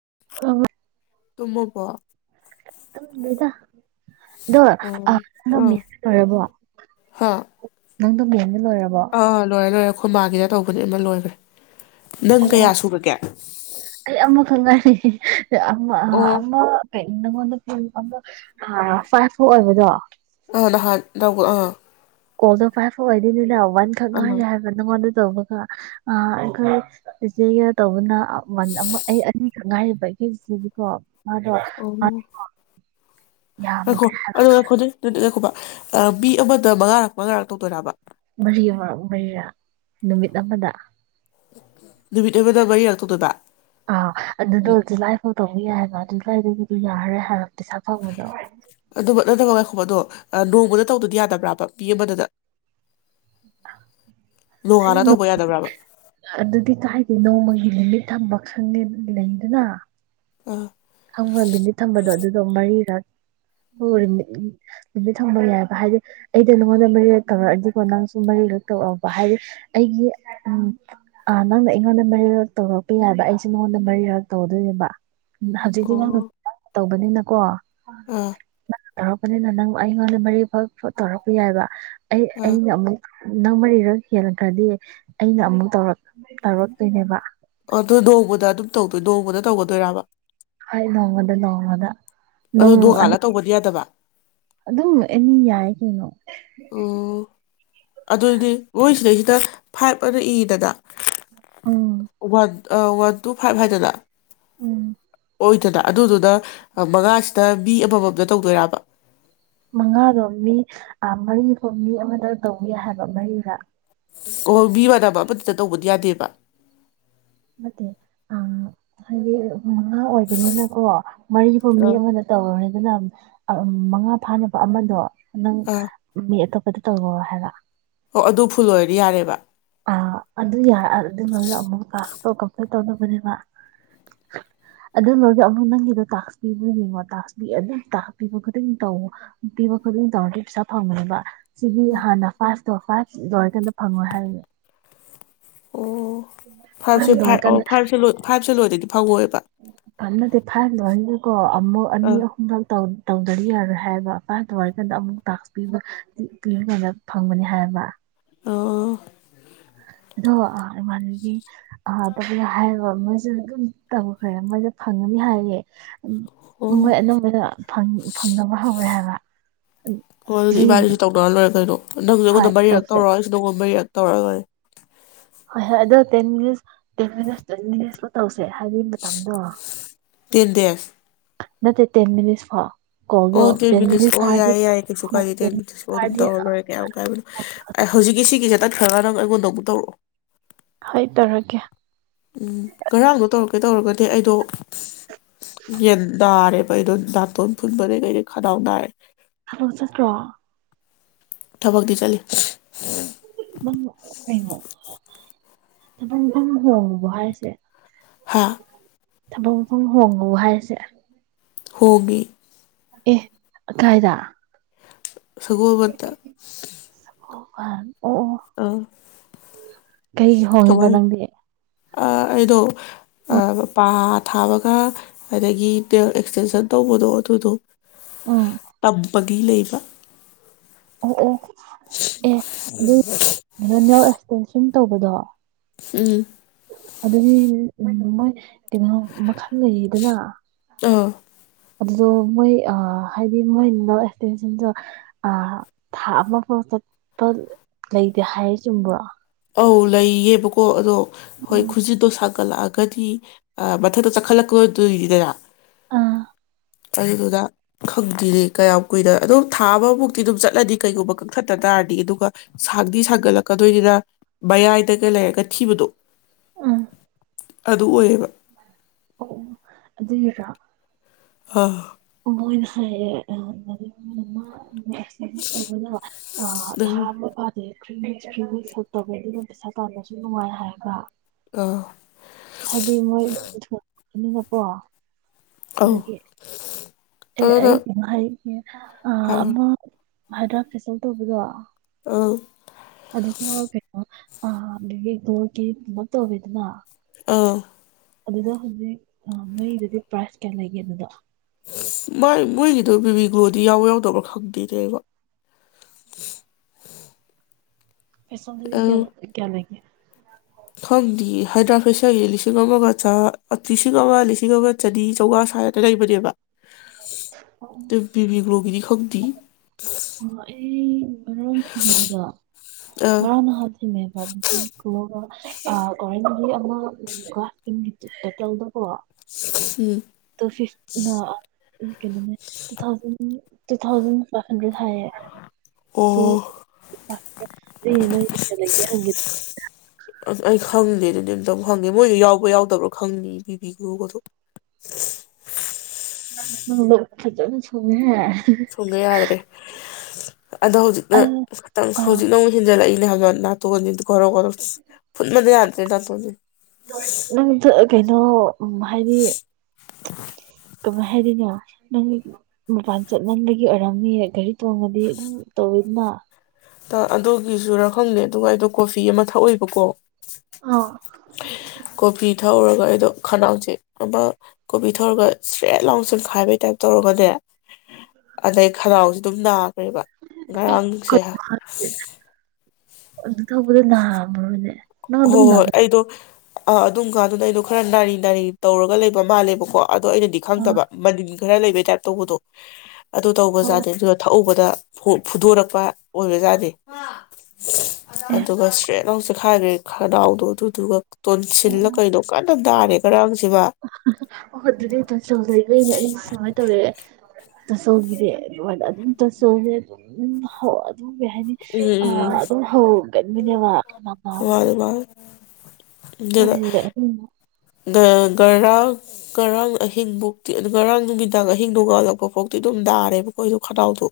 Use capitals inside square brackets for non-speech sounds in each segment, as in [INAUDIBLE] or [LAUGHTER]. ꯑ ꯇꯃꯀꯣ ꯇꯨꯝꯗꯔ꯭ꯤꯇꯥ ꯑꯣ ꯑꯣꯏꯔꯕꯣ ꯅꯪꯗꯝꯕꯣ ꯑ ꯂꯣꯏꯔꯦ ꯂꯣꯏꯔ ꯑꯩꯈꯣꯏ ꯃꯥꯒꯦꯗ ꯇꯧꯕꯅꯤ ꯑꯃ ꯂꯣꯏꯈ꯭ꯔꯦ ꯅꯪ ꯑꯣ ꯀꯌꯥ ꯁꯨꯔꯒꯦ ꯑꯩ ꯑꯃ ꯈꯪꯒꯔꯤ ꯑꯃ ꯑꯣ ꯅꯪꯉꯣꯟꯗꯗꯣ ꯐꯥꯏꯚ ꯐꯣꯔ ꯑꯣꯏꯕꯗꯣ ꯑꯥ ꯅꯍꯥꯟ ꯑꯥ ꯀꯣꯗꯣ ꯐꯥꯏ ꯐꯋꯥ ꯑꯗꯨꯅꯦ ꯋꯥꯟ ꯑꯥ ꯈꯪꯉꯦ ꯍꯥꯏꯒ ꯅꯪꯉꯣꯟ ꯑꯗꯨ ꯇꯧꯕꯒ ꯑꯩꯈꯣꯏ ꯏꯆꯦꯒ ꯇꯧꯕꯅ ꯑꯩ ꯉꯥꯏ ꯁꯤꯗꯤꯀꯣ ꯑꯣ ꯌꯥꯝ ꯑꯩꯈꯣ ꯑꯗꯨ ꯑꯩꯈꯣꯅꯦ ꯑꯗꯨꯗꯤꯈꯣꯕ ꯃꯤ ꯑꯃꯗ ꯃꯉꯥꯔꯛ ꯃꯉꯥꯔꯛ ꯇꯧꯗꯣꯏꯕ ꯃꯔꯤ ꯑꯃ ꯃꯔꯤꯔ ꯅꯨꯃꯤꯠ ꯑꯃꯗ ꯅꯨꯃꯤ ꯇꯕꯗꯕꯏ ꯌꯥꯥꯛꯛꯇꯣ ꯇꯕ ꯑꯥ ꯑꯗꯨꯗ ꯍꯧꯖꯤ ꯂꯥꯏꯐꯥꯎ ꯇꯧꯕ ꯌꯥꯏ ꯃꯥꯅꯤ ꯑꯗꯨꯋꯥꯏꯗꯒꯤꯗꯤ ꯌꯥꯔꯦ ꯍꯥꯏꯔꯦ ꯑꯗꯨ ꯅꯠꯇ ꯀꯥꯏ ꯈꯣꯕꯗꯣ ꯅꯣꯡꯃꯗ ꯇꯧꯗꯗꯤ ꯌꯥꯗꯕ꯭ꯔꯕ ꯃꯤ ꯑꯃꯗꯨꯗ ꯍꯥꯏꯗꯤ ꯅꯣꯡꯉꯥꯟꯅ ꯇꯧꯕ ꯌꯥꯗꯕ꯭ꯔꯥꯕ ꯑꯗꯨꯗꯤ ꯀꯥꯏꯗꯦ ꯅꯣꯡꯃꯒꯤ ꯂꯤꯃꯤꯠ ꯊꯝꯕ ꯈꯪꯗꯦ ꯂꯩꯗꯅ ꯑ ꯈꯪꯕꯣ ꯂꯤꯃꯤꯠ ꯊꯝꯕꯗꯣ ꯑꯗꯨꯗꯣ ꯃꯔꯤꯔꯛ ꯂꯤꯃꯤꯠ ꯊꯝꯕ ꯌꯥꯏꯕ ꯍꯥꯏꯗꯤ ꯑꯩꯗꯤ ꯅꯉꯣꯟꯗ ꯃꯔꯤꯔꯛ ꯇꯧꯔꯛꯑꯗꯤꯀꯣ ꯅꯪꯁꯨ ꯃꯔꯤꯔꯛ ꯇꯧꯔꯛ ꯑꯣꯕ ꯍꯥꯏꯗꯤ ꯑꯩꯒꯤ ꯎꯝ ꯅꯪꯅ ꯑꯩꯉꯣꯟꯗ ꯃꯔꯤꯔꯛ ꯇꯧꯔꯛꯄ ꯌꯥꯏꯕ ꯑꯩꯁꯨꯦ ꯅꯉꯣꯟꯗ ꯃꯔꯤꯔꯛ ꯇꯧꯗꯣꯏꯅꯦꯕ ꯍꯧꯖꯤꯛꯗꯤ ꯅꯪ ꯅꯥ ꯇꯧꯕꯅꯤꯅꯀꯣ ꯑꯝ ꯇꯧꯔꯛꯄꯅꯤꯅ ꯅꯪ ꯑꯩꯉꯣꯟꯗ ꯃꯔꯤ ꯐꯥꯎ ꯇꯧꯔꯛꯄ ꯌꯥꯏꯕ ꯑꯩ ꯑꯥ ꯑꯩꯅ ꯑꯃꯨꯛ ꯅꯪ ꯃꯔꯤꯔꯛ ꯍꯦꯜꯈ꯭ꯔꯗꯤ ꯑꯩꯅ ꯑꯃꯨꯛ ꯇꯧꯔꯛ ꯇꯧꯔꯛꯇꯨꯏꯅꯦꯕ ꯑꯣ ꯑꯗꯨ ꯅꯣꯡꯃꯗ ꯑꯗꯨꯝ ꯇꯧꯗꯣꯏ ꯅꯣꯡꯃꯗ ꯇꯧꯒꯗꯣꯏꯔꯕ ꯍꯣꯏ ꯅꯣꯡꯃꯗ ꯅꯣꯡꯃꯗ ꯑꯗꯨ ꯅꯪ ꯅꯣꯡ ꯉꯥꯜꯂꯥ ꯑꯅꯤ- ꯇꯧꯕꯗꯤ ꯌꯥꯗꯕ ꯑꯗꯨꯝ ꯑꯦꯅꯤ ꯌꯥꯏ ꯀꯩꯅꯣ ꯑꯣ ꯑ ꯗ ꯐꯥꯏꯚ ꯑꯅ ꯏꯗꯅ ꯎꯝ ꯋꯥꯟ ꯑ ꯋꯥꯟ ꯇꯨ ꯐꯥꯏꯚ ꯍꯥꯏꯗꯅ ꯎꯝ ꯑꯣꯏꯗꯅ ꯑꯗꯨꯗꯨꯅ ꯑ ꯃꯉꯥꯁꯤꯗ ꯃꯤ ꯑꯃꯝ ꯃꯝꯗ ꯇꯧꯗꯣꯏꯔꯕ ꯃꯉꯥꯗꯣ ꯃꯤ ꯃꯔꯤꯐꯣ ꯃꯤ ꯑꯃꯗ ꯇꯧꯅꯤ ꯍꯥꯏꯕ ꯃꯔꯤꯗ ꯑꯣ ꯃꯤ ꯃꯥꯟꯅꯕ ꯑꯃꯗꯨꯗ ꯇꯧꯕꯗꯤ ꯌꯥꯗꯦꯕ ꯅꯠꯇꯦ ꯑ ꯍꯥꯏꯗꯤ ꯃꯉꯥ ꯑꯣꯏꯕꯅꯤꯅꯀꯣ ꯃꯔꯤꯐꯨ ꯃꯤ ꯑꯥ ꯑꯃꯗ ꯇꯧꯔꯨꯔꯦꯗꯅ ꯑ ꯃꯉꯥ ꯐꯥꯅꯕ ꯑꯃꯗꯣ ꯅꯪ ꯑꯥ ꯃꯤ ꯑꯇꯣꯞ ꯑꯗꯨ ꯇꯧꯋꯣ ꯍꯥꯏꯕ ꯑꯣ ꯑꯗꯨ ꯐꯨꯜ ꯑꯣꯏꯔꯗꯤ ꯌꯥꯔꯦꯕ ꯑ ꯑꯗꯨ ꯌꯥ ꯑ ꯑꯗꯨꯏ ꯃꯅꯨꯡꯗ ꯀꯥ ꯇꯥꯛꯁ ꯇꯣ ꯀꯃꯄ꯭ꯂꯤꯠ ꯫ ꯇꯧꯅꯕꯅꯦꯕ ꯑꯗꯨ ꯂꯣꯏꯔꯒ ꯑꯃꯨꯛ ꯅꯪꯒꯤꯗꯣ ꯇꯥꯛꯁ ꯄꯤꯕ꯭ꯔꯥ ꯌꯦꯡꯉꯣ ꯇꯥꯛꯁ ꯄꯤ ꯑꯗꯨꯝ ꯇꯥꯛꯁ ꯄꯤꯕ ꯈꯨꯗꯤꯡ ꯇꯧ ꯄꯤꯕ ꯈꯨꯗꯤꯡ ꯇꯧꯔꯗꯤ ꯄꯩꯁꯥ ꯐꯪꯕꯅꯦꯕ ꯁꯤꯗꯤ ꯍꯥꯟꯅ ꯐꯥꯁ ꯇꯣ ꯐꯥꯏꯚ ꯂꯣꯏꯔ ꯀꯥꯟꯗ ꯐꯪꯉꯣꯏ ꯍꯥꯏꯔꯒꯦ ꯑꯣ ꯐꯥꯏꯚꯁꯦ ꯐꯥꯏꯚ ꯑꯣ ꯐꯥꯏꯚꯁꯦ ꯂꯣꯏ ꯐꯥꯏꯚꯁꯦ ꯂꯣꯏꯗꯣꯏꯗꯤ ꯐꯪꯉꯣꯏꯕ ꯀꯟꯅꯗꯦ ꯐꯥꯏꯚ ꯂꯣꯏ ꯔꯅꯤꯗꯀꯣ ꯑꯃꯨꯛ ꯑꯅꯤ ꯑꯥ ꯑꯍꯨꯝꯔꯛ ꯇꯧ ꯇꯧꯗꯗꯤ ꯌꯥꯔꯣꯏ ꯍꯥꯏꯌꯦꯕ ꯐꯥꯏꯚ ꯂꯣꯏꯔꯀꯥꯟꯗ ꯑꯃꯨꯛ ꯇꯥꯛꯁ ꯄꯤ ꯄꯤꯕ ꯄꯤꯔꯀꯥꯟꯗ ꯐꯪꯕꯅꯤ ꯍꯥꯏꯕ ꯑꯣ ꯑꯗꯣ ꯏꯃꯥꯟꯅꯕꯤ ꯑꯍꯥꯕꯒꯤ ꯍꯥꯏꯔꯣ ꯃꯣꯏꯁꯨ ꯑꯗꯨꯝ ꯇꯧꯈ꯭ꯔꯦ ꯃꯣꯏꯁꯨ ꯐꯪꯉꯅꯤ ꯍꯥꯏꯌꯦ ꯑꯣ ꯃꯣꯏ ꯑꯅꯝꯕꯅ ꯐꯪ ꯐꯪꯅꯕ ꯍꯧꯔꯦ ꯍꯥꯏꯕ ꯑꯣ ꯑꯗꯨꯗꯤ ꯑꯗꯨꯒꯤꯅꯤ ꯏꯕꯥꯅꯤꯁꯨ ꯇꯧꯅꯔ ꯂꯣꯏꯔꯦ ꯀꯩꯅꯣ ꯍꯣꯏ ꯇꯧꯁꯦ ꯇꯧꯔꯒꯦ ꯍꯣꯏ ꯍꯣꯏ ꯑꯗꯨꯣ ten minutes ten minutes ten minutes ꯐꯥꯎ ꯇꯧꯁ ꯍꯥꯏꯗꯤ ꯃꯇꯝꯗꯣ ꯇꯦꯟ ꯗꯦꯖ ꯅꯠꯇ ꯇꯦꯟ ꯃꯤꯅꯤꯠꯁ ꯐꯥꯎ ꯑꯣ ꯇꯦꯟ ꯃꯤꯅꯤꯠꯁ ꯑꯣ ꯌꯥꯏꯌꯦ ꯌꯥꯏꯌꯦ ꯀꯩꯁꯨ ꯍꯣꯏ ꯀꯥꯏꯗꯦ ꯇꯦꯟ ꯃꯤꯅꯤꯠ ꯃꯤꯅꯤꯠꯁ ꯑꯣ ꯑꯗꯨꯝ ꯐꯥꯔꯗꯤ ꯇꯧꯔꯔꯦ ꯀꯌꯥꯝ ꯀꯥꯏꯕꯅꯣ ꯍꯧꯖꯤꯛꯀꯤ ꯁꯤꯒꯤꯁꯤ ꯇꯠꯈ꯭ꯔꯒ ꯅꯪ ꯑꯩꯉꯣꯟꯗ ꯑꯃꯨꯛ ꯇꯧꯔꯛꯑꯣ ꯍ ꯇꯔꯒꯦ ꯎꯝ ꯉꯔꯥꯡꯗꯣ ꯇꯧꯔꯛ ꯀꯩꯗꯧꯔꯒꯗꯤ ꯑꯩꯗꯣ ꯌꯦꯟ ꯅꯥꯔꯦꯕ ꯑꯩꯗꯣ ꯅꯥꯇꯣꯟ ꯐꯨꯟꯕꯗꯩ ꯀꯩꯗꯩ ꯈꯗꯥꯎ ꯅꯥꯔꯦ ꯍꯜꯂꯣ ꯆꯠꯇ꯭ꯔꯣ ꯊꯕꯛꯗꯤ ꯆꯠꯂꯤ ꯅꯪ ꯀꯩꯅꯣ ꯊꯕꯛ ꯃꯐꯝ ꯍꯣꯡꯂꯕꯣ ꯍꯥꯏꯁꯦ ꯍꯥꯥ ꯊꯕꯛ ꯃꯐꯝ ꯍꯣꯡꯕ ꯍꯥꯏꯁꯦ ꯍꯣꯡꯉꯦ ꯑꯦ ꯀꯥꯏꯗ ꯁꯒꯣꯜꯕꯟꯗ ꯐꯥꯟ ꯑꯣ ꯑꯣ ꯑꯥ ꯀꯩꯒꯤ ꯍꯣꯡꯉꯤꯕ ꯀꯃꯥꯏ ꯅꯪꯗꯤ ꯑꯩꯗꯣ ꯎꯝ ꯄꯥ ꯊꯥꯕꯒ ꯑꯗꯒꯤ ꯑꯦꯛꯁꯇꯦꯟꯁꯟ ꯇꯧꯕꯗꯣ ꯑꯗꯨꯗꯣ ꯎꯝ ꯇꯝꯕꯒꯤ ꯂꯩꯕ ꯎ ꯑꯦ ꯑꯗꯨ ꯑꯦꯛꯇꯦꯟꯁꯟ ꯇꯧꯕꯗꯣ ꯎꯝ ꯑꯗꯨꯗꯤ ꯃꯣꯏ ꯀꯩꯅꯣ ꯃꯈꯜ ꯂꯩꯌꯦꯗꯅ ꯑꯥ ꯑꯗꯨꯗꯣ ꯃꯣꯏ ꯍꯥꯏꯗꯤ ꯃꯣꯏ ꯅ ꯑꯦꯛꯁꯇꯦꯟꯁꯟꯁꯨ ꯊꯥ ꯑꯃ ꯐꯥꯎ ꯆꯠꯄ ꯂꯩꯇꯦ ꯍꯥꯏ ꯆꯨꯝꯕ꯭ꯔꯣ ꯑꯧ ꯂꯩꯌꯦꯕꯀꯣ ꯑꯗꯣ ꯍꯣꯏ ꯎꯝ ꯈꯨꯨꯁꯤꯗꯣ ꯁꯥ ꯆꯈꯠꯂꯛꯑꯒꯗꯤ ꯃꯊꯛꯇ ꯆꯈꯠꯂꯛꯀꯗꯣꯏꯗꯣꯏꯅꯤꯗꯅ ꯑꯥ ꯑꯗꯨꯗꯨꯅ ꯈꯪꯗ꯭ꯔꯤꯅꯦ ꯀꯌꯥꯝ ꯀꯨꯏꯅ ꯑꯗꯨꯝ ꯊꯥ ꯑꯃꯃꯨꯛꯇꯤ ꯑꯗꯨꯝ ꯆꯠꯂꯗꯤ ꯀꯩꯒꯨꯝꯕ ꯀꯪꯊꯠꯇ ꯇꯥꯔꯗꯤ ꯑꯗꯨꯒ ꯁꯥꯡꯗꯤ ꯁꯥꯥꯡꯒꯠꯂꯛꯀꯗꯣꯏꯅꯤꯅ ꯃꯌꯥꯏꯗꯒ ꯂꯩꯔꯒ ꯊꯤꯕꯗꯣ ꯎꯝ ꯑꯗꯨ ꯑꯣꯏꯌꯦꯕ ꯑꯣ ꯑꯗꯨꯅꯔꯥ ꯑꯥ ꯃꯣꯏꯅ ꯍꯥꯏꯔꯛ ꯑꯦ ꯑꯦꯛꯁꯇꯦꯟꯁꯟ ꯇꯧꯕꯩꯗꯣ ꯅꯪ ꯊꯥ ꯑꯃꯥ ꯐꯗꯦ ꯇꯧꯕ ꯑꯗꯨꯅ ꯄꯩꯁꯥ ꯇꯥꯟꯕꯁꯨ ꯅꯨꯡꯉꯥꯏ ꯍꯥꯏꯔꯒ ꯑꯥ ꯍꯥꯏꯗꯤ ꯃꯣꯏ ꯏꯒꯄ ꯑꯧ ꯗꯗꯒꯤ ꯑꯗꯨꯅ ꯑꯩ [INAUDIBLE] ꯑ ꯍꯥꯏꯔꯣ ꯑ ꯍꯥꯏꯗ꯭ꯔꯥꯛ ꯐꯦꯁꯜ ꯇꯧꯕꯗꯣ ꯑ ꯑꯗꯨ ꯀꯣ ꯑ ꯇꯒꯤꯦ ꯃ ꯇꯧꯕꯤ ꯑꯗꯨꯃ ꯑꯥ ꯑꯗꯨꯗ ꯍꯧꯖꯤꯛ ꯅꯣꯏꯗꯗꯤ ꯄ꯭ꯔꯥꯏꯖ ꯀꯌꯥ ꯂꯩꯒꯦ ꯑꯗꯨꯗ ꯃ ꯑꯗꯨꯣ ꯕꯤꯕꯤ ꯒ꯭ꯂꯣꯗꯤ ꯌꯥꯎꯕ ꯌꯥꯎꯗꯕ꯭ꯔꯥ ꯈꯪꯗꯦꯅꯦꯕ ꯐꯩꯁꯣꯗ ꯀꯌꯥ ꯀꯌꯥ ꯂ ꯀꯦ ꯈꯪꯗꯤ ꯍꯥꯏꯗ꯭ꯔꯥꯐꯦꯁꯟꯁ ꯂꯤꯁꯤꯡ ꯑꯃꯒ ꯂꯤꯁꯤꯡ ꯑꯃ ꯂꯤꯁꯤꯡ ꯑꯃꯒ ꯆꯅꯤ ꯆꯥꯝꯃꯉꯥ ꯁ꯭ꯋꯥꯥꯏꯗ ꯂꯩꯕꯅꯦꯕ ꯇ ꯄꯕꯤꯕꯤꯒ꯭ꯂꯒꯅꯤ ꯍꯛꯇꯗꯤ ꯑꯩ ꯉꯔꯥꯡ ꯊꯦꯡꯅꯕꯗꯣ ꯑꯥ ꯉꯔꯥꯡ ꯅꯍꯥ ꯊꯦꯡꯉꯕꯄꯤ ꯀꯒ ꯑꯔ ꯃ ꯑ ꯆꯇꯗ ꯄꯣ ꯎꯝ ꯇ ꯐ ꯀꯩꯅꯣꯅꯦ ꯇꯨ ꯊꯥꯎꯖꯟ ꯇꯨ ꯊꯥꯎꯖꯟ ꯐ ꯑꯗꯨ ꯊꯌꯦ ꯇ ꯑꯣ ꯐ ꯑꯗꯨ ꯅꯣꯏ ꯂꯩꯦ ꯍꯪ ꯑꯗꯨꯝ ꯍꯪꯉꯦ ꯃꯣꯏꯁꯨ ꯌꯥꯎꯕ ꯌꯥꯎꯗꯕ꯭ꯔꯣ ꯈꯪꯅꯤ ꯕꯤꯕꯤꯒꯨꯒꯗꯣ ꯅꯪ ꯂ ꯈꯖꯅ ꯁꯅꯦ ꯊꯨꯡꯕ ꯌꯥꯗ꯭ꯔꯦ ꯑꯗꯣ ꯍꯧꯖꯤꯛꯅ ꯑꯗꯨ ꯈꯤꯇꯪ ꯑꯥ ꯍꯧꯖꯤꯛꯅ ꯑꯃꯨꯛ ꯍꯦꯟꯖꯜꯂꯛꯏ ꯍ ꯅꯅꯥꯇꯣꯅꯤ ꯔꯔ ꯐꯨꯟ ꯃ ꯔꯦ ꯅꯅꯥꯇꯣꯅꯤ ꯅꯪꯗ ꯀꯩꯅꯣ ꯍꯥꯏꯗꯤ ꯀꯃꯥꯏ ꯍꯥꯏꯔꯤꯅꯣ ꯅꯪ ꯃꯄꯥꯟ ꯆꯠꯅꯝꯕꯒꯤ ꯑꯣꯏꯔꯝꯃꯤ ꯒꯥꯔꯤ ꯇꯣꯡꯉꯗꯤ ꯑꯗꯨꯝ ꯇꯧꯋꯤꯗꯅ ꯑꯗꯨꯒꯤꯁꯨꯔꯥ ꯈꯪꯗꯦ ꯑꯗꯨꯒ ꯑꯩꯗꯣ ꯀꯣꯐꯤ ꯑꯃ ꯊꯛꯑꯣꯏꯕꯀꯣ ꯑꯥ ꯀꯣ ꯄ ꯊꯥ ꯑꯣꯔ ꯑꯗꯣ ꯑꯩꯗꯣ ꯈꯅꯥꯎꯁꯦ ꯑꯃ ꯀꯣꯕꯤ ꯊꯧꯔꯒ ꯁ꯭ꯔꯦꯠ ꯂꯥꯎ ꯁꯟ ꯈꯥꯏꯕꯩ ꯇꯥꯏꯞ ꯇꯧꯔꯒꯅꯦ ꯑꯗꯩ ꯈꯅꯥꯎꯁꯦ ꯑꯗꯨꯝ ꯅꯥ ꯑꯣꯏꯔꯤꯕ ꯉꯔꯥꯡꯁꯦ ꯑꯗꯨ ꯇꯧꯕꯗ ꯅꯥꯝꯃꯣꯅꯦ ꯍꯣ ꯍꯣꯏ ꯑꯩꯗꯣ ꯑꯥ ꯑꯗꯨꯝ ꯀꯥꯟꯗꯨꯗ ꯑꯩꯅꯣ ꯈꯔ ꯅꯥꯔꯤ ꯅꯥꯔꯤ ꯇꯧꯔꯒ ꯂꯩꯕ ꯃꯥꯜꯂꯦꯕꯀꯣ ꯑꯗꯣ ꯑꯩꯅꯗꯤ ꯑꯥ ꯈꯪꯗꯕ ꯃꯅꯤꯟ ꯈꯔ ꯂꯩꯕꯩ ꯇꯥꯏꯞ ꯇꯧꯕꯗꯣ ꯑꯗꯨ ꯑꯣ ꯑꯣ ꯇꯧꯕꯖꯗꯦ ꯑꯗꯨꯗ ꯊꯛꯎꯧꯕꯗ ꯐꯨꯗꯣꯔꯛꯄ ꯑꯣꯏꯕ ꯌꯥꯗꯦ ꯑꯦ ꯑꯗꯨꯒ ꯁꯇ꯭ꯔꯦꯠ ꯂꯥꯎ ꯆꯦꯈꯏꯒꯤ꯫ ꯈꯅꯥꯎꯗꯣ ꯑꯗꯨꯗꯨꯒ ꯑꯣ ꯇꯣꯟꯁꯤꯜꯂ ꯑꯣ ꯀꯩꯅꯣ ꯀꯟꯅ ꯅꯥꯔꯦ ꯉꯔꯥꯡꯁꯤ ꯅꯥ ꯑꯣ ꯑꯗꯨꯗꯤ [UNINTELLIGIBLE] ꯑꯩ ꯁꯨꯃꯥꯏꯅ ꯇꯧꯋꯦ꯫ [UNINTELLIGIBLE] ꯑꯗꯨꯝ ꯀꯩ ꯍꯥꯏꯅꯤ ꯑ ꯎꯝ ꯑꯗꯨꯝ ꯍꯧꯒꯟꯅꯤꯅꯦꯕ ꯎꯝ ꯃꯥꯅꯦ ꯃꯥꯅꯦ [UNINTELLIGIBLE] ꯑꯗꯨꯅ [UNINTELLIGIBLE] ꯉꯔꯥꯡ ꯉꯔꯥꯡ ꯑꯍꯤꯡꯐꯧꯇꯤ ꯉꯔꯥꯡ ꯅꯨꯃꯤꯗꯥꯡ ꯑꯍꯤꯡ ꯅꯣꯡꯉꯥꯜꯂꯛꯄ ꯐꯥꯎꯗꯤ ꯑꯗꯨꯝ ꯅꯥꯔꯦꯕꯀꯣ ꯑꯩꯗꯣ ꯈꯅꯥꯎꯗꯣ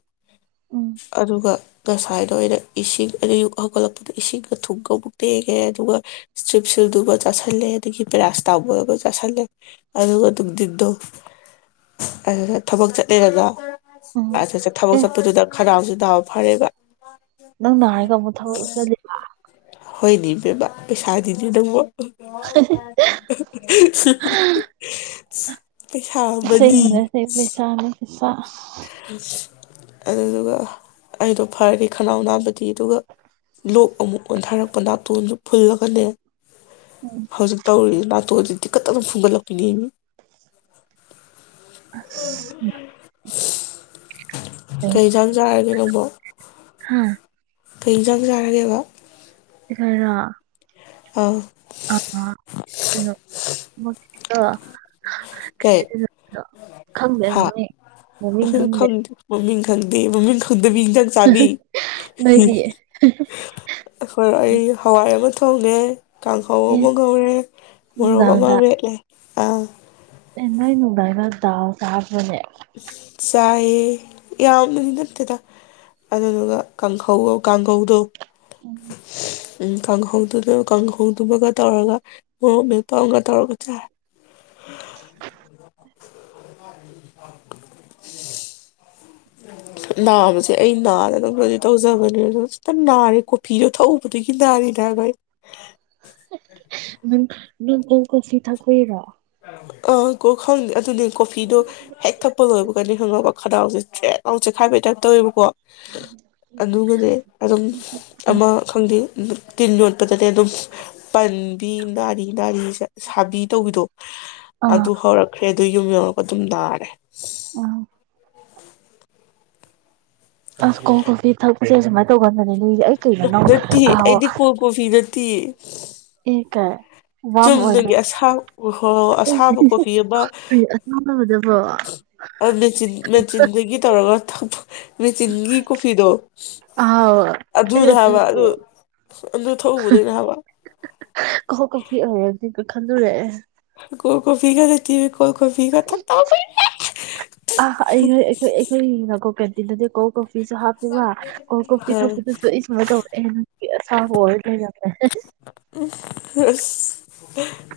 ꯎꯝ ꯑꯗꯨꯒ ꯉꯁꯥꯏꯅ ꯏꯁꯤꯡ ꯑꯩꯅ ꯑꯌꯨꯛ ꯍꯧꯒꯠꯂꯛꯄꯗ ꯏꯁꯤꯡꯒ ꯊꯨꯡꯒ ꯑꯃꯨꯛ ꯇꯦꯛꯉꯦ ꯑꯗꯨꯒ ꯏꯁꯇ꯭ꯔꯤꯞꯁꯤꯜꯗꯨꯒ ꯆꯥꯥꯁꯜꯂꯦ ꯑꯗꯒꯤ ꯄꯦꯔꯥ ꯁꯤꯠꯃꯣꯜ ꯒꯥ ꯆꯥꯁꯤꯜꯂꯦ ꯑꯗꯨꯒ ꯅꯨꯡꯊꯤꯟꯗꯣ ꯑꯗꯨꯒ ꯊꯕꯛ ꯆꯠꯅꯔꯒ ꯎꯝ [UNINTELLIGIBLE] ꯊꯕꯛ ꯑꯦ ꯆꯠꯄꯗꯨꯗꯥ ꯈꯅꯥꯎꯁꯦ ꯗꯥꯎ ꯐꯔꯕ ꯅꯪ ꯅꯥꯏ ꯍꯥꯏꯔꯒ ꯑꯃꯨꯛ ꯊꯕꯛ ꯆꯠꯂꯤꯕ? ꯍꯣꯏꯅꯦꯕꯦꯕ ꯄꯩꯁꯥꯅꯤꯅꯦ ꯅꯪꯕꯣ꯫ [UNINTELLIGIBLE] [UNINTELLIGIBLE] ꯑꯃꯅꯤ ꯑꯁꯦꯡꯕꯅꯦ ꯑꯁꯦ ꯄꯩꯁꯥꯅꯤ ꯁꯦ꯫ [UNINTELLIGIBLE] ꯑꯗꯨꯗꯨꯒ ꯑꯩꯗꯣ ꯐꯔꯗꯤ ꯈꯅꯥꯎ ꯅꯥꯕꯗꯤ ꯑꯗꯨꯒ ꯂꯣꯛ ꯑꯃꯨꯛ ꯑꯣꯟꯊꯔꯛꯄ ꯅꯥꯇꯣꯟꯁꯨ ꯐꯨꯜꯂꯒꯅꯦ ꯎꯝ ꯍꯧꯖꯤꯛ ꯇꯧꯔꯤ ꯂ ꯇꯣꯟꯖꯤ ꯇꯤꯀꯠ ꯇꯥꯅꯥ ꯐꯨꯟ ꯒꯠꯂꯛꯄꯤꯅꯦꯃꯤ! ꯑꯁ ꯀꯩꯖꯥꯡ ꯆꯥꯔꯒꯦ ꯅꯪꯕꯣ? ꯍꯥ ꯀꯩ ꯏꯟꯁꯥꯡ ꯆꯥꯔꯒꯦꯕ? ꯑꯦꯈꯣꯏ ꯔꯣ? ꯑꯧ꯫ [UNINTELLIGIBLE] ꯀꯦ ꯀꯩꯅꯣ ꯈꯪꯗꯦ ꯍꯥ ꯃꯃꯤꯡ ꯃꯃꯤꯡ ꯈꯪꯗꯦ [UNINTELLIGIBLE] ꯃꯃꯤꯡ [UNINTELLIGIBLE] ꯗꯕꯤ ꯏꯟꯖꯥꯡ ꯆꯥꯕꯤ ꯅꯣꯏꯗꯤ ꯑꯦ ꯍꯣꯏ ꯑꯩ ꯍꯋꯥꯏ ꯑꯃ ꯍꯣꯏꯅꯦ ꯀꯥꯡꯍꯧ ꯑꯃ ꯉꯧꯔꯦ ꯃꯣꯔꯣꯛ ꯑꯃ ꯅꯨꯡꯗꯥꯡꯗ ꯃꯦꯠꯂꯦ꯫ ꯑꯥ꯫ ꯑꯦ ꯅꯣꯏ ꯅꯨꯡꯗꯥ [UNINTELLIGIBLE] ꯑꯗꯨꯅ ꯆꯥꯏꯌꯦ ꯌꯥꯝꯅꯗꯤ ꯅꯠꯇꯦꯗ ꯑꯗꯨꯗꯨꯒ ꯀꯥꯡꯈꯧ ꯀꯥꯡꯈꯧꯗꯣ ꯎꯝ [INAUDIBLE] ꯎ ꯀꯥꯡꯍꯧꯗꯨꯅ ꯀꯥꯡꯍꯧꯗꯨꯃꯒ ꯇꯧꯔꯒ ꯃ ꯃꯄꯥ ꯑꯃꯒ ꯇꯧꯔꯒ ꯆꯥꯏ [INAUDIBLE] ꯑ [INAUDIBLE] ꯅꯥꯕꯁꯦ ꯑꯩ ꯅꯥꯔꯒꯕꯗꯤ ꯇꯧꯖꯕꯅꯦ ꯑ ꯈꯤꯇꯪ ꯅꯥꯔꯦ ꯀꯣꯐꯤꯗꯣ ꯊꯛꯎꯕꯗꯒꯤ ꯅꯥꯔꯤꯦꯅꯦ ꯍꯥꯏꯕ ꯑꯩ ꯎ ꯅꯪꯕꯨꯣꯡ ꯀꯣꯐꯤ ꯊꯥꯀꯨꯏꯔꯣ ꯑ ꯀ ꯈꯪ ꯑꯗꯨꯗꯤ ꯀꯣꯐꯤꯗꯣ ꯍꯦꯛ ꯊꯛꯄ ꯂꯣꯏꯕ ꯑꯩꯈꯣꯏꯅ ꯈꯪꯉꯒ ꯈꯗꯥꯎꯁꯦ ꯆꯦꯛ ꯂꯥꯎ ꯆꯦꯛꯈꯥꯏꯕꯩ ꯇꯥꯏꯞ ꯇꯧꯦꯕꯀꯣ ꯑꯗꯨꯒꯗꯤ ꯑꯗꯨꯝ ꯑꯃ ꯈꯪꯗꯦ ꯇꯤꯟ ꯌꯣꯠꯄꯗꯗꯤ ꯑꯗꯨꯝ ꯄꯟꯕꯤ ꯔꯤ ꯅꯥꯔꯤ ꯁꯥꯕꯤ ꯇꯧꯕꯤꯗꯣ ꯑꯥ ꯑꯗꯨ ꯍꯧꯔꯛꯈ꯭ꯔꯦ ꯑꯗꯨ ꯌꯨꯝ ꯌꯧꯔꯒ ꯑꯗꯨꯝ ꯅꯥꯔꯦ ꯑ ꯑꯁ ꯀꯣ ꯀꯣ ꯐ ꯊꯛꯄꯃꯥꯏ ꯇꯧꯒꯗꯅꯦ ꯔꯠꯇ ꯑꯩꯗꯤ ꯀꯣ ꯀꯣꯐꯤ ꯔ ꯇꯤ ꯑꯦꯥꯏ ꯆꯨꯝꯅꯒꯤ ꯑꯁꯥ ꯍ ꯑꯁꯥꯕ ꯀꯣꯐꯤ ꯑꯃ ꯑꯗꯨꯕ꯭ꯔꯣ ꯃꯦꯆꯤꯟ ꯃꯦꯆꯤꯟꯗꯒꯤ ꯇꯧꯔꯒ ꯊꯛ ꯃꯦꯆꯤꯟꯒꯤ ꯀꯣꯐꯤꯗꯣ ꯑꯥꯎ ꯑꯩ ꯑꯗꯨꯅ ꯍꯥꯏꯕ ꯑꯗꯨꯕꯨ ꯑꯗꯨ ꯑꯗꯨ ꯊꯧꯕꯗꯅꯦ ꯍꯥꯏꯕ ꯈꯟꯗꯨꯔꯑꯦ ꯀꯣꯐꯤ ꯀꯗꯇ ꯀꯣꯏ ꯀꯣꯏ ꯉꯠ ꯊꯇꯥ ꯇꯗꯗꯤꯦ ꯀꯣ ꯀꯣ ꯀꯣꯐꯤꯁꯨ ꯍꯥꯞꯄꯦꯕ ꯀꯣꯜ ꯀꯣꯐꯤ ꯊꯛꯄꯗꯁꯨ ꯑꯩ ꯁꯨꯃꯥꯏ ꯇꯧꯔꯛꯑꯦꯁ ꯑ ꯍꯗ ꯌꯥꯗ ꯎꯝ ꯑꯁ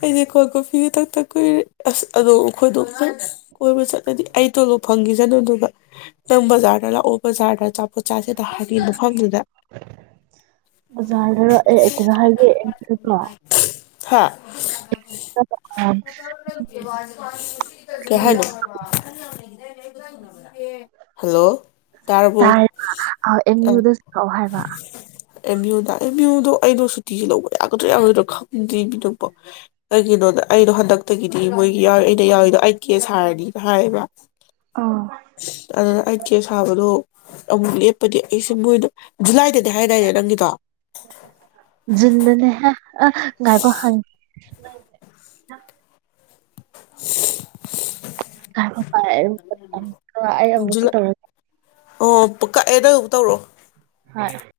ꯑꯩꯗꯤ ꯀꯣ ꯀꯣꯐꯤꯒꯤ ꯊꯛꯇ ꯀꯨꯏꯔꯦ ꯑꯁ ꯑꯗꯣ ꯑꯩꯈꯣꯏꯗꯣ ꯀꯣꯏꯕ ꯆꯠꯂꯗꯤ ꯑꯩ ꯇꯣꯂꯣꯞ ꯐꯪꯈꯤꯁꯅꯨꯗꯨ ꯅꯪ ꯕꯖꯥꯔꯗ ꯂꯥꯛꯑꯣ ꯕꯖꯥꯔꯗ ꯄꯠꯆꯥꯁꯤꯗ ꯍꯥꯏꯕꯤ ꯃꯐꯝꯗꯨꯗ ꯕꯖꯥꯔꯗꯔ ꯑꯦ ꯑꯩ ꯀꯩꯅꯣ ꯍꯥꯏꯒꯦ ꯑꯦꯝ ꯌꯨꯗꯀꯣ ꯉꯥꯏ ꯍꯥ ꯀ ꯍꯥꯏꯅꯤ ꯍꯜꯂꯣ ꯇꯥꯔꯕꯣ ꯇꯥꯏ ꯑꯦꯝ ꯑ ꯌꯨꯗ ꯆꯛꯑꯣ ꯍꯥꯏꯕ ꯑꯦꯝ ꯌꯨꯗ ꯑꯦꯝ ꯌꯨꯗꯣ ꯑꯩꯗꯣ ꯅꯨꯡꯤ ꯂꯧꯕ ꯌꯥꯒꯗ꯭ꯔꯥ ꯌꯥꯗꯣꯏꯗ꯭ꯔꯣ ꯈꯪꯗ꯭ꯔꯤꯕꯅꯕꯣ ꯀꯩꯒꯤꯅꯣꯗ ꯑꯩꯩꯅꯣ ꯍꯟꯗꯛꯇꯒꯤꯗꯤ ꯃꯣꯏꯒꯤ ꯌꯥꯎ ꯑꯩꯅ ꯌꯥꯎꯔꯤꯗꯣ ꯑꯩ ꯀꯦꯁ ꯍꯥꯏꯔꯅꯤꯅ ꯍꯥꯏꯌꯦꯕ ꯑꯗꯨꯅ ꯑꯩ ꯀꯦ ꯁꯥꯕꯗꯣ ꯑꯃꯨꯛ ꯂꯦꯞꯄꯗꯤ ꯑꯩꯁꯦ ꯃꯣꯏꯗ ꯖꯨꯂꯥꯏꯗꯗꯤ ꯍꯥꯏꯗꯥꯏꯅꯦ ꯅꯪꯒꯤꯗꯣ ꯗꯅꯦ ꯍꯥꯏ ꯑ ꯥꯏꯕ ꯍꯥꯟ ꯑꯦ [INAUDIBLE] ꯀ ꯛꯇ ꯖꯨꯂꯥꯏ ꯇꯧ ꯑꯣ ꯀꯛꯑꯦꯗꯐꯕꯨ ꯇꯧꯔꯣ ꯍꯣꯏ